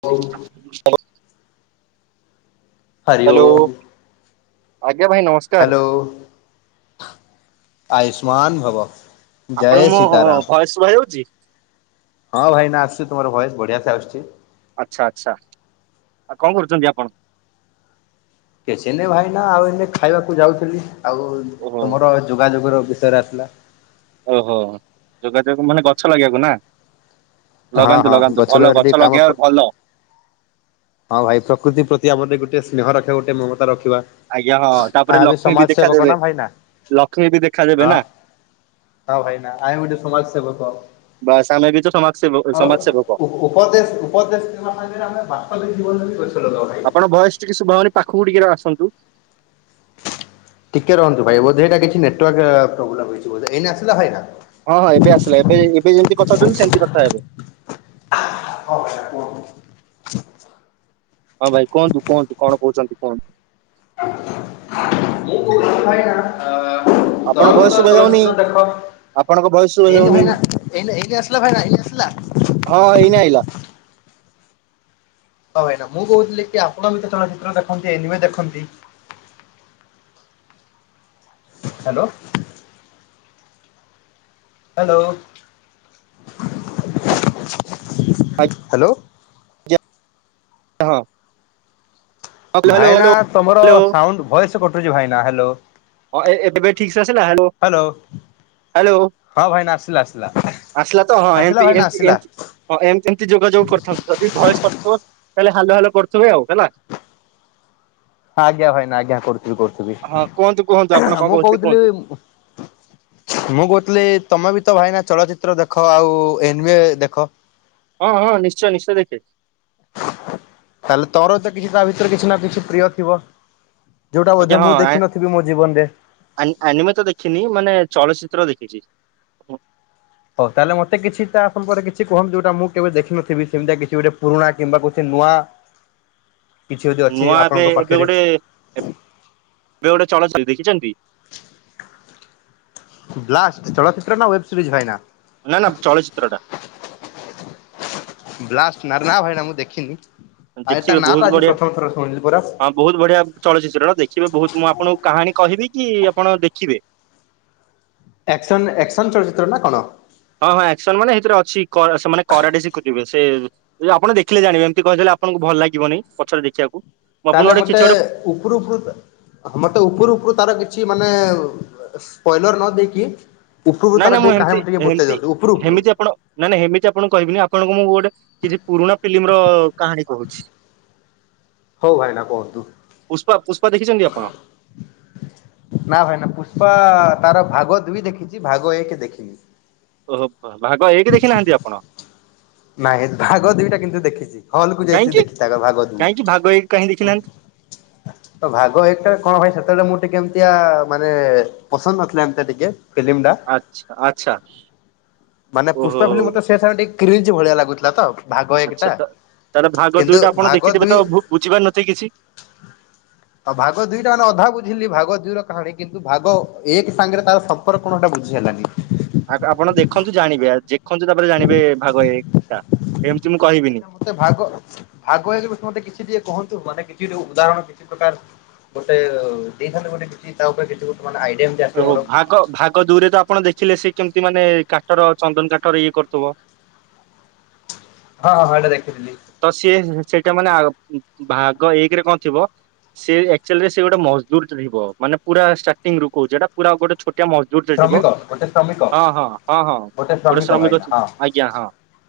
[inaudible] Hello ଆଜ୍ଞା ଭାଇ ନମସ୍କା ହ୍ୟାଲୋ ଆୟୁଷ୍ମାନ ଭବ। ଆପଣଙ୍କୁ ମୋ ଭଏସ୍ ଶୁଭା ଯାଉଛି। ହଁ ଭାଇନା ଆସୁଚି ତମର ଭଏସ୍ ବଢ଼ିଆସେ ଆସୁଚି। ଆଚ୍ଛା ଆଚ୍ଛା ଆଉ କଣ କରୁଚନ୍ତି ଆପଣ? କିଛି ନାଇଁ ଭାଇନା ଆଉ ଏନେ ଖାଇବାକୁ ଯାଉଥିଲି ଆଉ ଓହୋ ତୁମର ଯୋଗାଯୋଗର ବିଷୟରେ ଆସିଲା। ଓହୋ ଯୋଗାଯୋଗ ମାନେ ଗଛ ଲଗେଇିବାକୁ ନା। ହଁ ଲଗାନ୍ତୁ ହଁ ଲଗାନ୍ତୁ ଭଲ ଲଗାରେ ଟିକେ ଗଛ କାମ ପ ଲଗେଇବାର ଭଲ। ହଁ ଭାଇ ପ୍ରକୃତି ପ୍ରତି ଆମର ଗୋଟେ ସ୍ନେହ ରଖିବା ଗୋଟେ ମମତା ରଖିବା। ଆଜ୍ଞା ହଁ ତାପରେ ଆ ବି ସମାଜ ଲକ୍ଷ୍ମୀବି ଦେଖା ସେବକ ଦେବେ ନା ଭାଇନା ଲକ୍ଷ୍ମୀବି ଦେଖା ହଁ ଦେବେନା ହଁ ଭାଇନା ଆମେ ଗୋଟେ ସମାଜ ସେବକ। ବାସ୍ ଆମେ ବି ତ ସମାଜ ସେବକ ଆଉ ସମାଜ ସେବକ ଉପ ଉପଦେଶ ଉପଦେଶ [unintelligible] ଆମେ ବସ୍ତବିକ ଜୀବନ ରେ ଗଛଲଗାଉ ଭାଇ। ଆପଣଙ୍କ ଭଏସ୍ ଟିକେ ଶୁଭା ହଉନି ପାଖକୁ ଟିକେ ଆସନ୍ତୁ। ଟିକେ ରୁହନ୍ତୁ ଭାଇ ବୋଧ ଏଇଟା କିଛି ନେଟୱାର୍କ ଅଁ ପ୍ରୋବ୍ଲେମ୍ ହେଇଚି ବୋଧ ଏଇନା ଆସିଲା ଭାଇନା। ହଁ ହଁ ଏବେ ଆସିଲା ଏବେ ଏବେ ଯେମିତି କଥା ହଉଚନ୍ତି ସେମିତି କଥା ହେବେ। ହଁ ଭାଇନା କୁହନ୍ତୁ। ହଁ ଭାଇ କୁହନ୍ତୁ କୁହନ୍ତୁ କଣ କହୁଚନ୍ତି କୁହନ୍ତୁ। [unintelligible] ଆ ଚଳଚ୍ଚିତ୍ର ଆପଣଙ୍କ ଭଏସ ଶୁଭା ଚଳଚ୍ଚିତ୍ର ଯାଉନି କୁ ଦେଖ ଆପଣଙ୍କ ଭଏସ୍ ଶୁ ଏଇନା ଭାଇନା ଏଇ ଏଇନା ଆସିଲା ଭାଇନା ଏଇନା ଆସିଲା। ହଁ ଏଇନା ଆଇଲା। ହଁ ଭାଇନା ମୁଁ କହୁଥିଲିକି ଆପଣବିତ ଚଳଚ୍ଚିତ୍ର ଦେଖନ୍ତି ଏନିୱେ ଦେଖନ୍ତି। ହାଲୋ। ହାଲୋ। ଆଜ୍ଞା ହଁ। ହ୍ୟାଲୋ ହ୍ୟାଲୋ ଭାଇନା ହ୍ୟାଲୋ ତମର ହ୍ୟାଲୋ ସାଉଣ୍ଡ ଭଏସ୍ କଟୁଚି ଭାଇନା ହାଲୋ। ହଁ ଏ ଏ ଏବେ ଠିକିସେ ଆସିଲା ହାଲୋ ହାଲୋ। ହାଲୋ ଆସିଲାତ ହଁ ଆସିଲା ଏମିତି ଭାଇନା ଏମିତି ଆସିଲା। ଏମିତି ହଁ ଏମିତି ଏମିତି ଯୋଗାଯୋଗ କରିଥାନ୍ତୁ ଯଦି ଭୟସ୍ କଟୁଥିବ ତାହେଲେ ହାଲୋ ହାଲୋ କରୁଥିବେ ଆଉ ହେଲା। ଆଜ୍ଞା ଭାଇନା ଆଜ୍ଞା କରୁ ହଁ କୁହନ୍ତୁ କୁହନ୍ତୁ ଆପଣଙ୍କ କଣ କଉଥିଲେ କୁହନ୍ତୁ। କହୁଥିଲି ମୁଁ କହୁଥିଲି ତମେବିତ ଭାଇନା ଚଳଚିତ୍ର ଦେଖ ଆଉ ଏନିୱ ଦେଖ? ହଁ ହଁ ନିଶ୍ଚୟ ନିଶ୍ଚୟ ଦେଖେ। ତାହେଲେ ତୋରତ କିଛି ତାଭିତରେ କିଛିନା କିଛି ପ୍ରିୟ ଥିବ? ଯୋଉଟା ଆଜ୍ଞା ବୋଧ ହଁ ଆ- ମୁଦେଖିନଥିବି ମୋଜୀବନରେ। ଆନି ଆନିୱତ ଦେଖିନି ମାନେ ଚଳଚିତ୍ର ଦେଖିଚି। ହଉ ତାହେଲେ ମତେ କିଛିତା ସମ୍ପର୍କ କିଛି କୁହନ୍ତୁ ଯୋଉଟା ମୁକେବେ ଦେଖିନଥିବି ସେମିତି କିଛି ଗୋଟେ ପୁରୁଣା କିମ୍ବା କିଛି ନୂଆ [inaudible] କିଛି ଯଦି ଅଛି ନୂଆ ଏବେ ଆପଣଙ୍କ ଏବେ ପାଖରେ। ଗୋଟେ ଏବେ ଗୋଟେ ଚଳଚ୍ଚିତ୍ର ଦେଖିଚନ୍ତି। ବ୍ଲାଷ୍ଟ ଚଳଚ୍ଚିତ୍ରନା ୱେବସ୍ପିଜ୍ ଭାଇନା। ନାଁ ନାଁ ଚଳଚିତ୍ରଟା। ବ୍ଲାଷ୍ଟ ରା ନାଁ ଭାଇନା ମୁଁ ଦେଖିନି। ଆରେତା ନାପା ଆଜି ପ୍ରଥମ ଥର ଶୁଣିଲି ପରା। ବହୁତ୍ ବଢ଼ିଆ ଚଳଚିତ୍ରର ଦେଖିବେ ବହୁତ୍ ମୁଁ ଆପଣଙ୍କୁ କାହାଣୀ କହିବିକି ଆପଣ ଦେଖିବେ? ଆସ୍କନ ଆକ୍ସନ ଚଳଚ୍ଚିତ୍ର ନାକଣ। ହଁ ହଁ ଆକ୍ସନ ମାନେ ସେଇଥିରେ ଅଛି କ ସେ ମାନେ କରାଡି ଶିଖୁଥିବେ ସେ ଯ ଆପଣ ଦେଖିଲେ ଜାଣିବେ ଏମତି କହିଦେଲେ ଆପଣଙ୍କୁ ଭଲ ଲାଗିବନି ପଛରେ ଦେଖିବାକୁ। ମୁଁ ଆପଣଙ୍କୁ ତାହେଲେ ଗୋଟେ କିଛି ମୋତେ ଗୋଟେ ଉପୁରୁ ଉପୁରୁ ତ ମତେ ଉପୁରୁ ଉପୁରୁ ତାର କିଛି ମାନେ ସ୍ପଏଲର ନ ଦେଇକି ଉପୁରୁ କୁ ନାଇଁ ତାର ନାଇଁ ମୁଁ ଟିକେ ହେମିତି କାହାଣି ଟେ ବତେଇ ହେମିତି ଦିଅନ୍ତୁ ଉପୁରୁ ଉପୁରୁ। ହେମିତି ଆପଣ ନାଇଁ ନାଇଁ ହେମିତି ଆପଣ କହିବିନି ଆପଣଙ୍କୁ ମୁଁ ଗୋଟେ କିଛି ପୁରୁଣା ଫିଲ୍ମ ର କାହାଣୀ କହୁଛି। ହଉ ଭାଇନା କୁହନ୍ତୁ। ପୁଷ୍ପା ପୁଷ୍ପା ଦେଖିଚନ୍ତି ଆପଣ? ନା ଭାଇନା ପୁଷ୍ପା ତାର ଭାଗ ଦୁଇ ଦେଖିଚି ଭାଗ ଏକ ଦେଖିନି। ଓହୋ ଭାଗ ଏକେ ଦେଖି ନାହାନ୍ତି ଆପଣ? ନାହି ଭାଗ ଦୁଇଟା କିନ୍ତୁ ଦେଖିଚି ହଲକୁୁ ଯାଇଥିଲି କାହିଁକି ଦେଖି ତା ଭାଗ ଦୁଇ। କାହିଁକି ଭାଗ ଏକ କାହିଁ ଦେଖିନାହାନ୍ତି? ତ ଭାଗ ଏଟା କଣ ଭାଇ ସେତେବେଳେ ମୁଁ ଟିକେ ଏମିତିଆ ମାନେ ପସନ୍ଦ ନଥିଲା ଏମିତି ଟିକେ ଫିଲ୍ମ ଟା ଆଛା ଆଛା। ମାନେ ପୁଷ୍ପା ଫିଲ୍ମ ମତେ ସେ ସମୟେ ଟିକେ କ୍ରିଜ ଭଳିଆ ଲାଗୁଥିଲା ତ। ଭାଗ ଆଚ୍ଛା ଏକଟା। ତ ତାଲେ ଭାଗ କିନ୍ତୁ ଦୁଇଟା ଆପଣ ଭାଗ ଦେଖିଥିବେ ଦୁଇ ତ ବୁ ବୁଝିପାରି ନଥିବେ କିଛି? ଆଉ ଭାଗ ଦିଇଟା ମାନେ ଅଧା ବୁଝିଲି ଭାଗ ଦୁଇ ର କାହାଣୀ କିନ୍ତୁ ଭାଗ ଏକ ସାଙ୍ଗରେ ତାର ସମ୍ପର୍କ କଣଟା ବୁଝି ହେଲାନି। ଆ ଆପଣ ଦେଖନ୍ତୁ ଜାଣିବେ ଆ ଜେଖନ୍ତୁ ତାପରେ ଜାଣିବେ ଭାଗ ଏକ ଟା ଏମିତି ମୁଁ କହିବିନି। ଆଚ୍ଛା ମତେ ଭାଗ ଭାଗ ଏକ ରୁ ମତେ କିଛି ଟିକେ କୁହନ୍ତୁ ମାନେ କିଛି ଟେ ଉଦାହରଣ କିଛି ପ୍ରକାର ଗୋଟେ ଦେଇଥାନ୍ତେ ଗୋଟେ କିଛି ତା ଉପରେ କିଛି ଗୋଟେ ମାନେ ଆଇଡିଆ ଏମିତି ଆସିବ ମୋର। କ ଭାଗ ଦୁରେ ତ ଆପଣ ଦେଖିଲେ ସେ କେମିତି ମାନେ କାଟର ଚନ୍ଦନ କାଠର ଇଏ କରୁଥିବ। ହଁ ହଁ ହେଈଟା ଦେଖିଥିଲି। ତ ସିଏ ସେ ସେ ସେଇଟା ମାନେ ଆ ଉ ମ ଭାଗ ଏକେ ରେ କଣ ଥିବ ସେ ଆକଚୁଆଲି ସେ ଗୋଟେ ମଜଦୁର ଟ ଥିବ ମାନେ ପୁରା ଷ୍ଟାର୍ଟିଂ ରୁ କହୁଚି ହେଟା ପୁରା ଗୋଟେ ଛୋଟିଆ ମଜ ଦୁର ଟେ ଥିବ ଶ୍ରମିକ ଗୋଟେ ଶ୍ରମିକ ହଁ ହଁ ହଁ ହଁ ଗୋଟେ ଶ୍ରମିକ ଥି ଆ ଆଜ୍ଞା ହଁ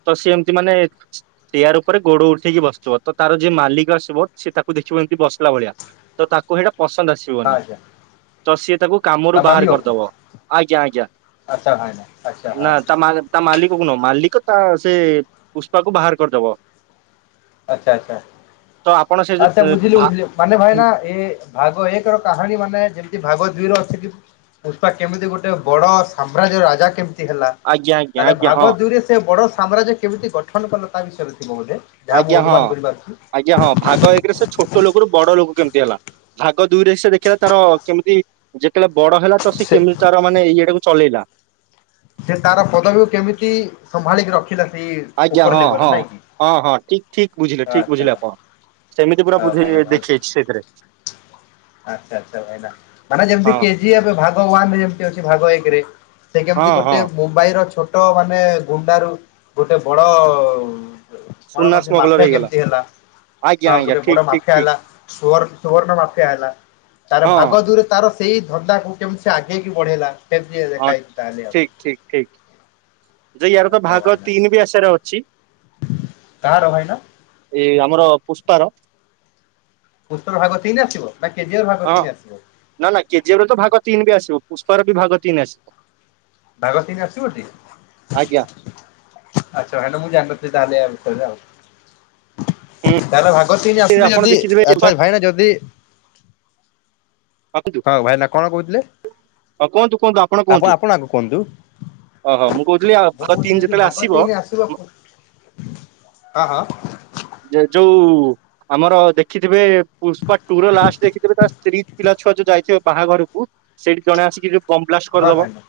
ତ ସେ ଏମତି ମାନେ [unintelligible] ଉପରେ ଗୋଡ ଉଠେଇକି ବସଥିବ ତାର ଯିଏ ମାଲିକ ଆସିବ ସେ ତାକୁ ଦେଖିବ ଏମିତି ବସିଲା ଭଳିଆ ତ ତାକୁ ସେଇଟା ପସନ୍ଦ ହଁ ଆସିବନି ଆଜ୍ଞା ତ ସିଏ ତାକୁ କାମରୁ ତା ବାହାର ମାଲିକକୁ କରିଦବ। ଆଜ୍ଞା ଆଜ୍ଞା ଆଚ୍ଛା ଭାଇନା ଆଚ୍ଛା ହଁ ନା ତା ମା ତା ମାଲିକ କୁ ନୁହ ମାଲିକ ତା ସେ ପୁଷ୍ପାକୁ ବାହାର କରିଦବ। ଆଚ୍ଛା ଆଚ୍ଛା ତ ଆପଣ ସେ ଯୋଉ ଆଚ୍ଛା ଏ ବୁଝିଲୁ ଭା ବୁଝିଲୁ ମାନେ ଭାଇନା ଏ ଭାଗ ଏକ ର କାହାଣୀ ମାନେ ଯେମିତି ଭାଗ ଦୁଇ ର ଅଛି କି ପୁଷ୍ପା କେମିତି ଗୋଟେ ବଡ ସାମ୍ରାଜ୍ୟ ରାଜା କେମିତି ହେଲା ଆଜ୍ଞା ଆଜ୍ଞା ତାହେଲେ ଆଜ୍ଞା ହଁ ଭାଗବ ଦୁଇ ରେ ସେ ବଡ ସାମ୍ରଜ୍ୟ କେମିତି ଗଠନ କଲ ତା ବିଷୟରେ ଥିବ ବୋଧେ ଯାହା ମୁଁ ଆଜ୍ଞା ହଁ ଅନୁମାନ କରିପାରୁଚି? ଆଜ୍ଞା ହଁ ଭାଗ ଏକେ ରେ ସେ ଛୋଟ ଲୋକରୁ ବଡ ଲୋକ କେମିତି ହେଲା ଭାଗ ଦୁଇରେ ସେ ଦେଖିଲା ତାର କେମିତି ଯେତେବେଳେ ବଡ ହେଲା ତ ସେ କେମିତି ତାର ମାନେ ଇଏଟାକୁ ଚଲେଇଲା। ସେ ତାର ପଦବୀ କୁ କେମିତି ସମ୍ଭାଳିକି ରଖିଲା ସେଇ ଆଜ୍ଞା ଉପର ହଁ ଲେବଲରେ ହଁ ନାଇଁ କି ହଁ ହଁ ଠିକ ଠିକ ବୁଝିଲେ ଠିକ ଆଚ୍ଛା ବୁଝିଲେ ଆପଣ। ସେମିତି ପୁରା ବୁଝି ଭାଇ ହଁ ଭାଇନା ଦେଖେଇଚି ସେଇଥିରେ। ଆଚ୍ଛା ଆଚ୍ଛା ଭାଇନା ମାନେ ଯେମିତି ହଁ। କେଜି ଏବେ ଭାଗ ୱାନରେ ଯେମତି ଅଛି ଭାଗ ଏକ ରେ ସେ ହଁ କେମିତି ହଁ ଗୋଟେ ମୁମ୍ବାଇ ର ଛୋଟ ମାନେ ଗୁଣ୍ଡା ରୁ ଗୋଟେ ବଡ କଣ ସୁନା କହନ୍ତି ସ୍ମଗଲର ମାଫିଆ ହେଇଗଲା କେମିତି ହେଲା? ଆଜ୍ଞା ହଁ ଆଜ୍ଞା ଗୋଟେ ଠିକ ବଡ ଠିକ ମାଫିଆ ଠିକ ହେଲା ସୁଣ ସୁର୍ଣ୍ଣ ମାଫିଆ ହେଲା ତାର ହଁ ଭାଗ ଦୂରେ ତାର ସେଇ ଧନ୍ଦାକୁ କେମିତି ସେ ଆଗେଇକି ବଢେଇଲା ସେମିତି ହଁ ଦେଖା ହେଇଛି ତାହେଲେ ଆଉ ଠିକ ଠିକ ଯେ ୟାର ତ ଆଚ୍ଛା ଭାଗ ଭାଇନା ତିନି ବି ଆସାରେ ଅଛି। କାହାର ଭାଇନା? ଇଏ ଆମର ପୁଷ୍ପାର। ପୁସ୍ତର ଭାଗ ତିନି ଆସିବ ନା କେଜିର ଭାଗ ହଁ ତିନି ଆସିବ। ନା ନା କେଜିଏର ତ ଭାଗ ତିନି ବି ଆସିବ ପୁଷ୍ପାର ବି ଭାଗ ତିନି ଆସିବ। ଭାଗ ତିନି ଆସିବ ଟି ଆଜ୍ଞା ଆଛା ଭାଇନା ମୁଁ ଜାଣିନଥିଲି ତାହାଲେ ଆଉ ତାର ଭାଗ ତିନି ହୁଁ ଆସିଲେ ଆପଣ ଯଦି ଦେଖିଥିବେ ଆଚ୍ଛା ଭାଇନା ଯଦି କୁହନ୍ତୁ ହଁ ଭାଇନା କଣ କହୁଥିଲେ କୁହନ୍ତୁ କୁହନ୍ତୁ ଆପଣ କୁହନ୍ତୁ ଆପଣ ଆଗ କୁହନ୍ତୁ? ଓହୋ ମୁଁ କହୁଥିଲି ଆଉ ଭାଗ ତିନି ଯଦି ଯେତେବେଳେ ଭାଗ ଆସିବ ତିନି ଆସିବ ହଁ ହଁ। ଯେ ଯୋଉ ଆମର ଦେଖିଥିବେ ପୁଷ୍ପା ଟୁର ଲାଷ୍ଟ ଦେଖିଥିବେ ତା ସ୍ତ୍ରୀ ପିଲା ଛୁଆ ଯୋଉ ଯାଇଥିବେ ବାହାଘରକୁ ସେଇଠି ଜଣେ ଆସିକି ଯୋଉ ବମ ବ୍ଲାଷ୍ଟ ହଁ କରିଦବ ଭାଇନା।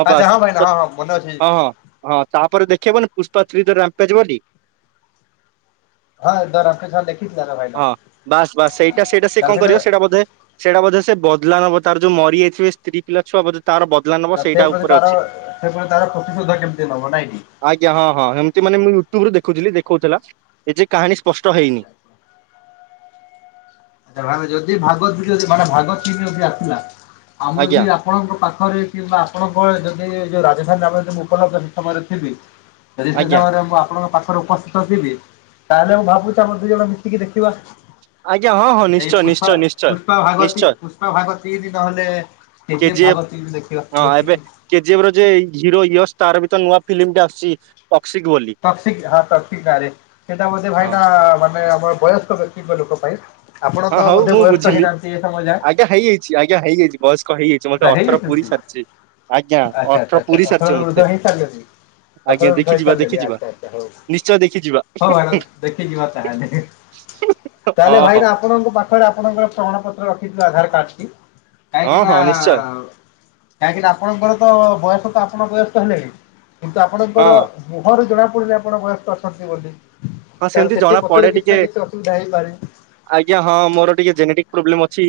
ହଁ ଆଚ୍ଛା ବାସ୍ ଭାଇନା ମନେ ଅଛି ହଁ ହଁ। ହଁ ତାପରେ ଦେଖେଇବନି ପୁଷ୍ପା ଥ୍ରୀ ଜ ରାମ୍ପେଷ୍ଟ ବୋଲି ହଁ [inaudible] ଦେଖ ହଁ ବାସ୍ ବାସ୍ ସେଇଟା ସେଇଟା ସେ କଣ କରିବ ସେଇଟା ବୋଧେ ସେଇଟା ବୋଧେ ସେ ବଦଲା ନବ ତାର ଯୋଉ ମରିଯାଇଥିବେ ସ୍ତ୍ରୀ ପିଲା ଛୁଆ ବୋଧେ ତାର ବଦଲା ନବ ସେଇଟା ସେ ପ୍ରତି ଉପରେ ତାର ଅଛି। ସେ ପ୍ରତି ତାର ପ୍ରତିଶୋଧ କେମିତି ନବ ନାଇଁ କି? ଆଜ୍ଞା ହଁ ହଁ ଏମିତି ମାନେ ମୁଁ ୟୁଟ୍ୟୁବରୁ ଦେଖୁଥିଲି ଦେଖଉଥିଲା ଏ ଯେ କାହାଣୀ ସ୍ପଷ୍ଟ ଆଚ୍ଛା ହେଇନି। ଆ ଭାଗ ଯଦି ଭାଗ [inaudible] ଆମେ ଆଜ୍ଞା ଯଦି ଆପଣଙ୍କ ପାଖରେ କିମ୍ବା ଆପଣଙ୍କ ଯଦି ଯୋଉ ରାଜଧାନୀରେ ଆମେ ଯଦି ମୁଁ କଲା ସମୟରେ ଥିବି। ଯଦି ସେ ଆଜ୍ଞା ସମୟରେ ମୁଁ ଆପଣଙ୍କ ପାଖରେ ଉପସ୍ଥିତ ଥିବି ତାହେଲେ ମୁଁ ଭାବୁଛି ଆମର ଦି ଜଣ ମିଶିକି ଦେଖିବା। ଆଜ୍ଞା ହଁ ହଁ। ଏଇ ନିଶ୍ଚୟ ପୁଷ୍ପା ନିଶ୍ଚୟ ନିଶ୍ଚୟ। ପୁଷ୍ପା ଭାଗ ତି ନିଶ୍ଚୟ ପୁଷ୍ପା ଭାଗ ତିନି ନ ହେଲେ କେଜିଏଫ ଭାଗ ତିନି ଦେଖିବା ଦେଖି କେଜିଏଫର ଯେ ହିରୋ ଇଅସ ତାର ବିତ ନୂଆ ଫିଲ୍ମଟା ଆସୁଛି ଅକ୍ସିକ ବୋଲି ଟକ୍ସିକ ଆଁ ଟକ୍ସିକ ନାଁରେ ସେଇଟା ବୋଧେ ହଁ ଭାଇନା ମାନେ ଆମର ବୟସ୍କ ବ୍ୟକ୍ତିଙ୍କ ଲୋକ ପାଇଁ। ଆପଣ ହଁ ତ ହଉ ବୋଧେ ମୁଁ ବୟସ୍କ ବୁଝିଲି। ହେଇନାହାନ୍ତି ଏ ସମୟ ଯାଏ ଆଜ୍ଞା ହେଇଯାଇଛି ଆଜ୍ଞା ହେଇଯାଇଛି। ବୟସ୍କଟ ହେଇଯାଇଛି ମତେ ଆଚ୍ଛା ଅଠର ପୁରି ହେଇଯାଇଛନ୍ତି ସାରିଛି ଆଜ୍ଞା ଆଚ୍ଛା ଆଚ୍ଛା ଅଠର ଆଚ୍ଛା ପୁରି ସାରିଛି ଅଠରରୁ ମତେ। ଉର୍ଦ୍ଧ୍ୱ ହେଇସାରିଲେଣି ଆଜ୍ଞା ଅଠରରୁ ଉର୍ଦ୍ଧ୍ୱ ଦେଖିଯିବା ହେଇସାରିଲେଣି ଦେଖିଯିବା ଆଚ୍ଛା ଆଚ୍ଛା ହଉ ନିଶ୍ଚୟ ଦେଖିଯିବା। ହଉ ଭାଇନା ଦେଖିଯିବା ତାହେଲେ ତାହେଲେ ହଁ ହଁ। ଭାଇନା ଆପଣଙ୍କ ପାଖରେ ଆପଣଙ୍କର ପ୍ରମାଣ ପତ୍ର ରଖିଦିଅ ଆଧାର କାର୍ଡ। ହଁ ହଁ ନିଶ୍ଚୟ। କାହିଁକିନା ଆପଣଙ୍କର ତ ବୟସ ତ ଆପଣ ବୟସ୍କ ହେଲେଣିି କିନ୍ତୁ ହଁ ଆପଣଙ୍କର ମୁହଁରୁ ଜଣାପଡୁନି ଆପଣ ବୟସ୍କ ଅଛନ୍ତି ବୋଲି। ହଁ ତାର ସେମିତି ସେଠି ଜଣା ପଡେ ପଛରେ କିଛି ଟିକେ ନା କିଛି ଅସୁବିଧା ହେଇପାରେ। ଆଜ୍ଞା ହଁ ମୋର ଟିକେ ଜେନେଟିକ ପ୍ରୋବ୍ଲେମ ଅଛି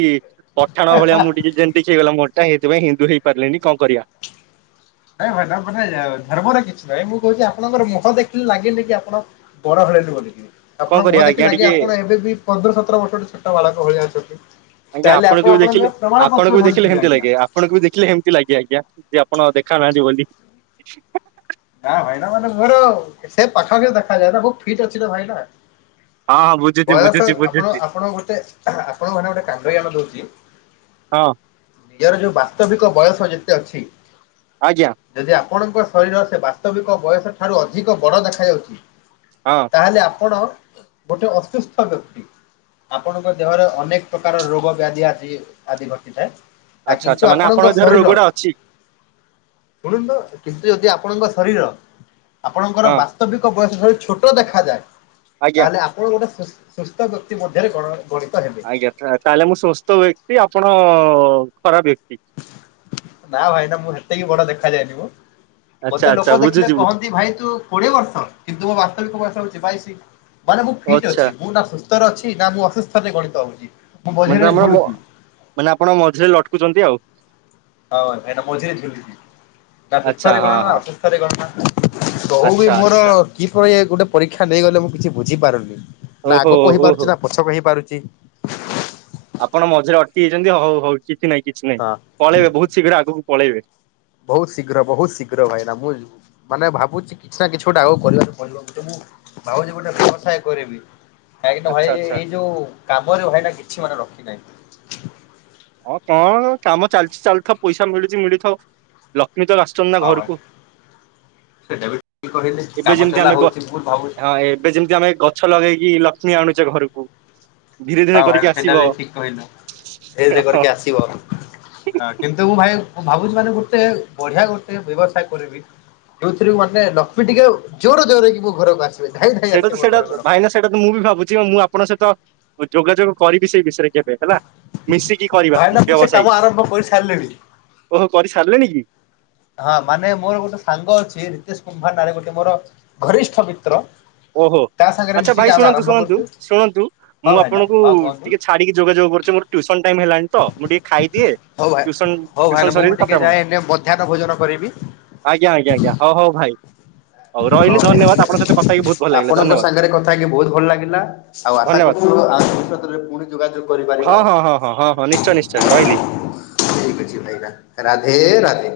ପଠାଣ ଭଳିଆ ମୁଁ ଟିକେ ଯେନ୍ତୀ ହେଇଗଲା ମୋ ଏଇଥି ପାଇଁ ହିନ୍ଦୁ ହେଇପାରିଲିନି କଣ କରିବା? ନାଇଁ ଭାଇ ଧର୍ମରେ କିଛି ନାହିଁ ମୁଁ କହୁଛି ଆପଣଙ୍କର ମୁହଁ ଦେଖିଲି ଲାଗେନି କି ଆପଣ ବଡ଼ ଘରେ ରୁହନ୍ତିନି। କଣ ଆପଣଙ୍କ ମୁହଁ କରିବା ଦେଖିଲ ଆଜ୍ଞା ଲାଗେ ଟିକେ ଆପଣ ଏବେବି ପନ୍ଦର ସତର ବର୍ଷ ଛୋଟ ବାଳକ ଭଳିଆ ଅଛନ୍ତି। ଆଜ୍ଞା ତାହେଲେ ଆପଣଙ୍କୁ ଆପଣ ବି ଦେଖିଲେ ଆପଣଙ୍କ ପ୍ରମାଣ ଆପଣଙ୍କୁ ପତ୍ର ବି ଦେଖିଲେ ଧରିଥିବେ ହେମିତି ଆଜ୍ଞା। ଲାଗେ ଆପଣଙ୍କୁ ବି ଦେଖିଲେ ଏମ୍ତି ଲାଗେ ଆଜ୍ଞା ଯେ ଆପଣ ଦେଖା ନାହାନ୍ତି ବୋଲି। ନା ଭାଇନା ମାନେ ମୋର ସେ ପାଖାପଖି ଦେଖାଯାଏ ନା ବହୁତ ଫିଟ୍ ଅଛି ନା ଭାଇନା। ହଁ ହଁ ବୁଝି ବୟସ ଆପଣ ଆପଣ ଗୁଟେ ଆପଣଙ୍କ ଘାନେ ଗୋଟେ କାଣ୍ଡ ଜ୍ଞାନ ଦଉଚି ହଁ। ୟାର ଯୋ ବାସ୍ତବିକ ବୟସ ଯେତେ ଅଛି ଆଜ୍ଞା। ଯଦି ଆପଣଙ୍କ ଶରୀର ସେ ବାସ୍ତବିକ ବୟସ ଠାରୁ ଅଧିକ ବଡ ଦେଖାଯାଉଛି ହଁ। ତାହେଲେ ଆପଣ ଗୋଟେ ଅସୁସ୍ଥ ବ୍ୟକ୍ତି। ଆପଣଙ୍କ ଦେହରେ ଅନେକ ପ୍ରକାର ରୋଗ ବ୍ୟାଧି ଆସି ଆଦି ଘଟିଥାଏ। ଆ ଆଚ୍ଛା କିନ୍ତୁ ଆଚ୍ଛା ମାନେ ଆପଣଙ୍କ ଦେହରେ ଶରୀର ରୋଗଟା ଅଛି ଶୁଣନ୍ତୁ କିନ୍ତୁ ଯଦି ଆପଣଙ୍କ ଶରୀର ଆପଣଙ୍କର ହଁ ବା ସ୍ତବିକ ବୟସ ଛୋଟ ଦେଖାଯାଏ ଆଜ୍ଞା ତାହେଲେ ଆ ପଣ ଗୋଟେ ସୁସ୍ ସୁସ୍ଥ ବ୍ୟକ୍ତି ମଧ୍ୟରେ ଗଣ ଗଣିତ ହେ [unintelligible] ତାହେଲେ ମୁଁ ସୁସ୍ଥ ବ୍ୟକ୍ତି ଆପଣ ଖରାପ ବ୍ୟକ୍ତି? ନା ଭାଇନା ମୁଁ ସେତିକି ବଡ ଦେଖାଯାଏନି ମୁଁ। ଆଚ୍ଛା ମୋତେ ଆଚ୍ଛା ଲୋକ ଦେଖିଲେ ବୁଝୁଛି ବୁଝୁ କହନ୍ତି ଭାଇ ତୁ କୋଡିଏ ବର୍ଷ କିନ୍ତୁ ମୋ ବାସ୍ତବିକ ବୟସ ହଉଛି ବାଇଶି ମାନେ ମୁଁ ଫିଟି ଆଚ୍ଛା ଅଛି ମୁଁ ନା ସୁସ୍ ତର ଅଛି ନା ମୁଁ ଅସୁସ୍ଥରେ ଗଣିତ ହଉଛି? ମୁଁ ମାନେ ମଝିରେ ତ ଆମର ମୋ ଝୁଲୁଛି ମାନେ ଆପଣ ମଝିରେ ଲଟକୁଛନ୍ତି ଆଉ। ହଉ ସେଟା ମଝିରେ ଝୁଲିଛି ନା ଆଚ୍ଛା ସୁସ୍ଥରେ ହଁ ଗଣନା ନା ହଁ ଅସୁସ୍ଥରେ ଗଣନା। ତଉ ବି ଆଚ୍ଛା ମୋର ଆଚ୍ଛା କି [unintelligible] ଗୋଟେ ପରୀକ୍ଷା ନେଇଗଲେ ମୁଁ କିଛି ବୁଝିପାରୁନି। ନା ଓହୋ ଆଗକୁ ଓହୋ ହେଇପାରୁଚି ନା ପଛକୁ ହେଇପାରୁଚି। ଆପଣ ମଝିରେ ଅଟକି ଯାଇଛନ୍ତି ହଉ ହଉ କିଛି ନାଇଁ କିଛି ନାଇଁ। ହଁ ପଳେଇବେ ବହୁତ ଶୀଘ୍ର ଆଗକୁ ପଳେଇବେ। ବହୁତ୍ ଶୀଘ୍ର ବହୁତ୍ ଶୀଘ୍ର ଭାଇନା ମୁଁ ମାନେ ଭାବୁଛି କିଛି ନା କିଛି ଗୋଟେ ଆଉ କରିବାକୁ ପଡ଼ିବ ଗୁଟେ ମୁଁ ଭାବୁଛି ଗୁଟେ ବ୍ୟବସାୟ କରିବି। କାଇଁକିନା ଭାଇ ଆଚ୍ଛା ଆଚ୍ଛା ଏଇ ଯୋଉ କାମରେ ଭାଇନା କିଛି ମାନେ ରଖି ନାହିଁ। ହଁ କଣ କାମ ଚାଲିଚି ଚାଲ୍ ଥଉ ପଇସା ମିଳୁଚି ମିଳିଥଉ ଲକ୍ଷ୍ମୀ ତ ରସ୍ [unintelligible] ନା ହଁ ଭାଇ ଘରୁକୁ। ସେଇଟା ବି ଠିକ୍ କହିଲେ ଏବେ କାମ ଯେମ୍ତି ଚଲା ଆମେ ଗ ହଉଛି ଭୁଲ ଭାବୁଛି ହଁ ଏବେ ଯେମ୍ତି ଆମେ ଗ ଛ ଲଗେଇକି ଲକ୍ଷ୍ମୀ ଆଣୁଚେ ଘରୁକୁ ଧୀରେ ଧୀରେ କରିକି ଆସିବ। କହିଲା ଧୀରେ ଧୀରେ କରିକି ଆସିବ [unintelligible] କିନ୍ତୁ ମୁଁ ଭାଇ ମୁଁ ଭାବୁଛି ମାନେ ଗୁଟେ ବଢ଼ିଆ ଗୁଟେ ବ୍ୟବସାୟ କରିବି। ଯୋଉଥିରୁ ମାନେ ଲକ୍ଷ୍ମୀ ଟିକେ ଜୋର ଜୋରେଇକି ମୋ ଘରକୁ ଆସିବେ ଧାଇଁ ଧାଇଁ ସେଇଟା ତ ଆସିବେ ମୋ ସେଇଟା ଘରକୁ ଲ ଭାଇନା ସେଇଟା ତ ମୁଁ ବି ଭାବୁଛି ଆଉ ମୁଁ ଆପଣଙ୍କ ସହିତ ଯୋଗାଯୋଗ କରିବି ସେଇ ବିଷୟରେ କେବେ ହେଲା। ମିଶିକି କରିବା ଭାଇନା ମୁଁ ସେ ବ୍ୟବସାୟୀ କାମ ଆରମ୍ଭ କରିସାରିଲିଣି। ଓହୋ କରି ସାରିଲେଣି କି? ହଁ ମାନେ ମୋର ଗୁଟେ ସାଙ୍ଗ ଅଛି ରିତେଶ କୁମ୍ଭାର ନାଁରେ ଗୁଟେ ମୋର ଘରିଷ୍ଠ ମିତ୍ର। ଓ ହୋ ତା ସାଙ୍ଗରେ ଆଚ୍ଛା ଭାଇ ମିଶିକି ଆମେ ଶୁଣନ୍ତୁ ଆରମ୍ଭ ଶୁଣନ୍ତୁ କରୁଛୁ ଶୁଣନ୍ତୁ ହଁ ମୁଁ ଭାଇନା ଆପଣଙ୍କୁ ହଁ କୁହନ୍ତୁ। ଟିକେ ଛାଡ଼ିକି ଯୋଗାଯୋଗ କରୁଚି ମୋର ଟ୍ୟୁସନ୍ ଟାଇମ୍ ହେଲାଣି ତ ମୁଁ ଟିକେ ଖାଇଦିଏ ହଉ ଭାଇ ଟ୍ୟୁସନ୍ ହଉ ଭାଇନା ଟ୍ୟୁସନ୍ ମୁଁ ବି ସରିଦି ଟିକେ ତାପରେ ଆପଣ। ଯାଏ [unintelligible] ଏଇନେ ମଧ୍ୟାହ୍ନ ଭୋଜନ କରିବି ଆଜ୍ଞା ଆଜ୍ଞା ଆଜ୍ଞା ହଁ ହଉ ଭାଇ ହଉ ରହିଲି ଭାଇନା ଧନ୍ୟବାଦ ଠିକ୍ ଆପଣଙ୍କ ଅଛି। ସହିତ କ ଆପଣଙ୍କ ସାଙ୍ଗରେ କଥା ହେଇକି ବହୁତ ଭଲ୍ ଲାଗିଲା ଆଉ ଆଶା ଧନ୍ୟବାଦ କରୁଛୁ ଆଉ [unintelligible] ଷ୍ୟତରେ ପୁଣି ଯୋଗାଯୋଗ କରିବା ହଁ, ହଁ, ହଁ, ହଁ, ହଁ, ହଁ ନିଶ୍ଚୟ ନିଶ୍ଚୟ ରହିଲି। ଠିକ୍ ଅଛି ଭାଇନା, ରାଧେ ରାଧେ।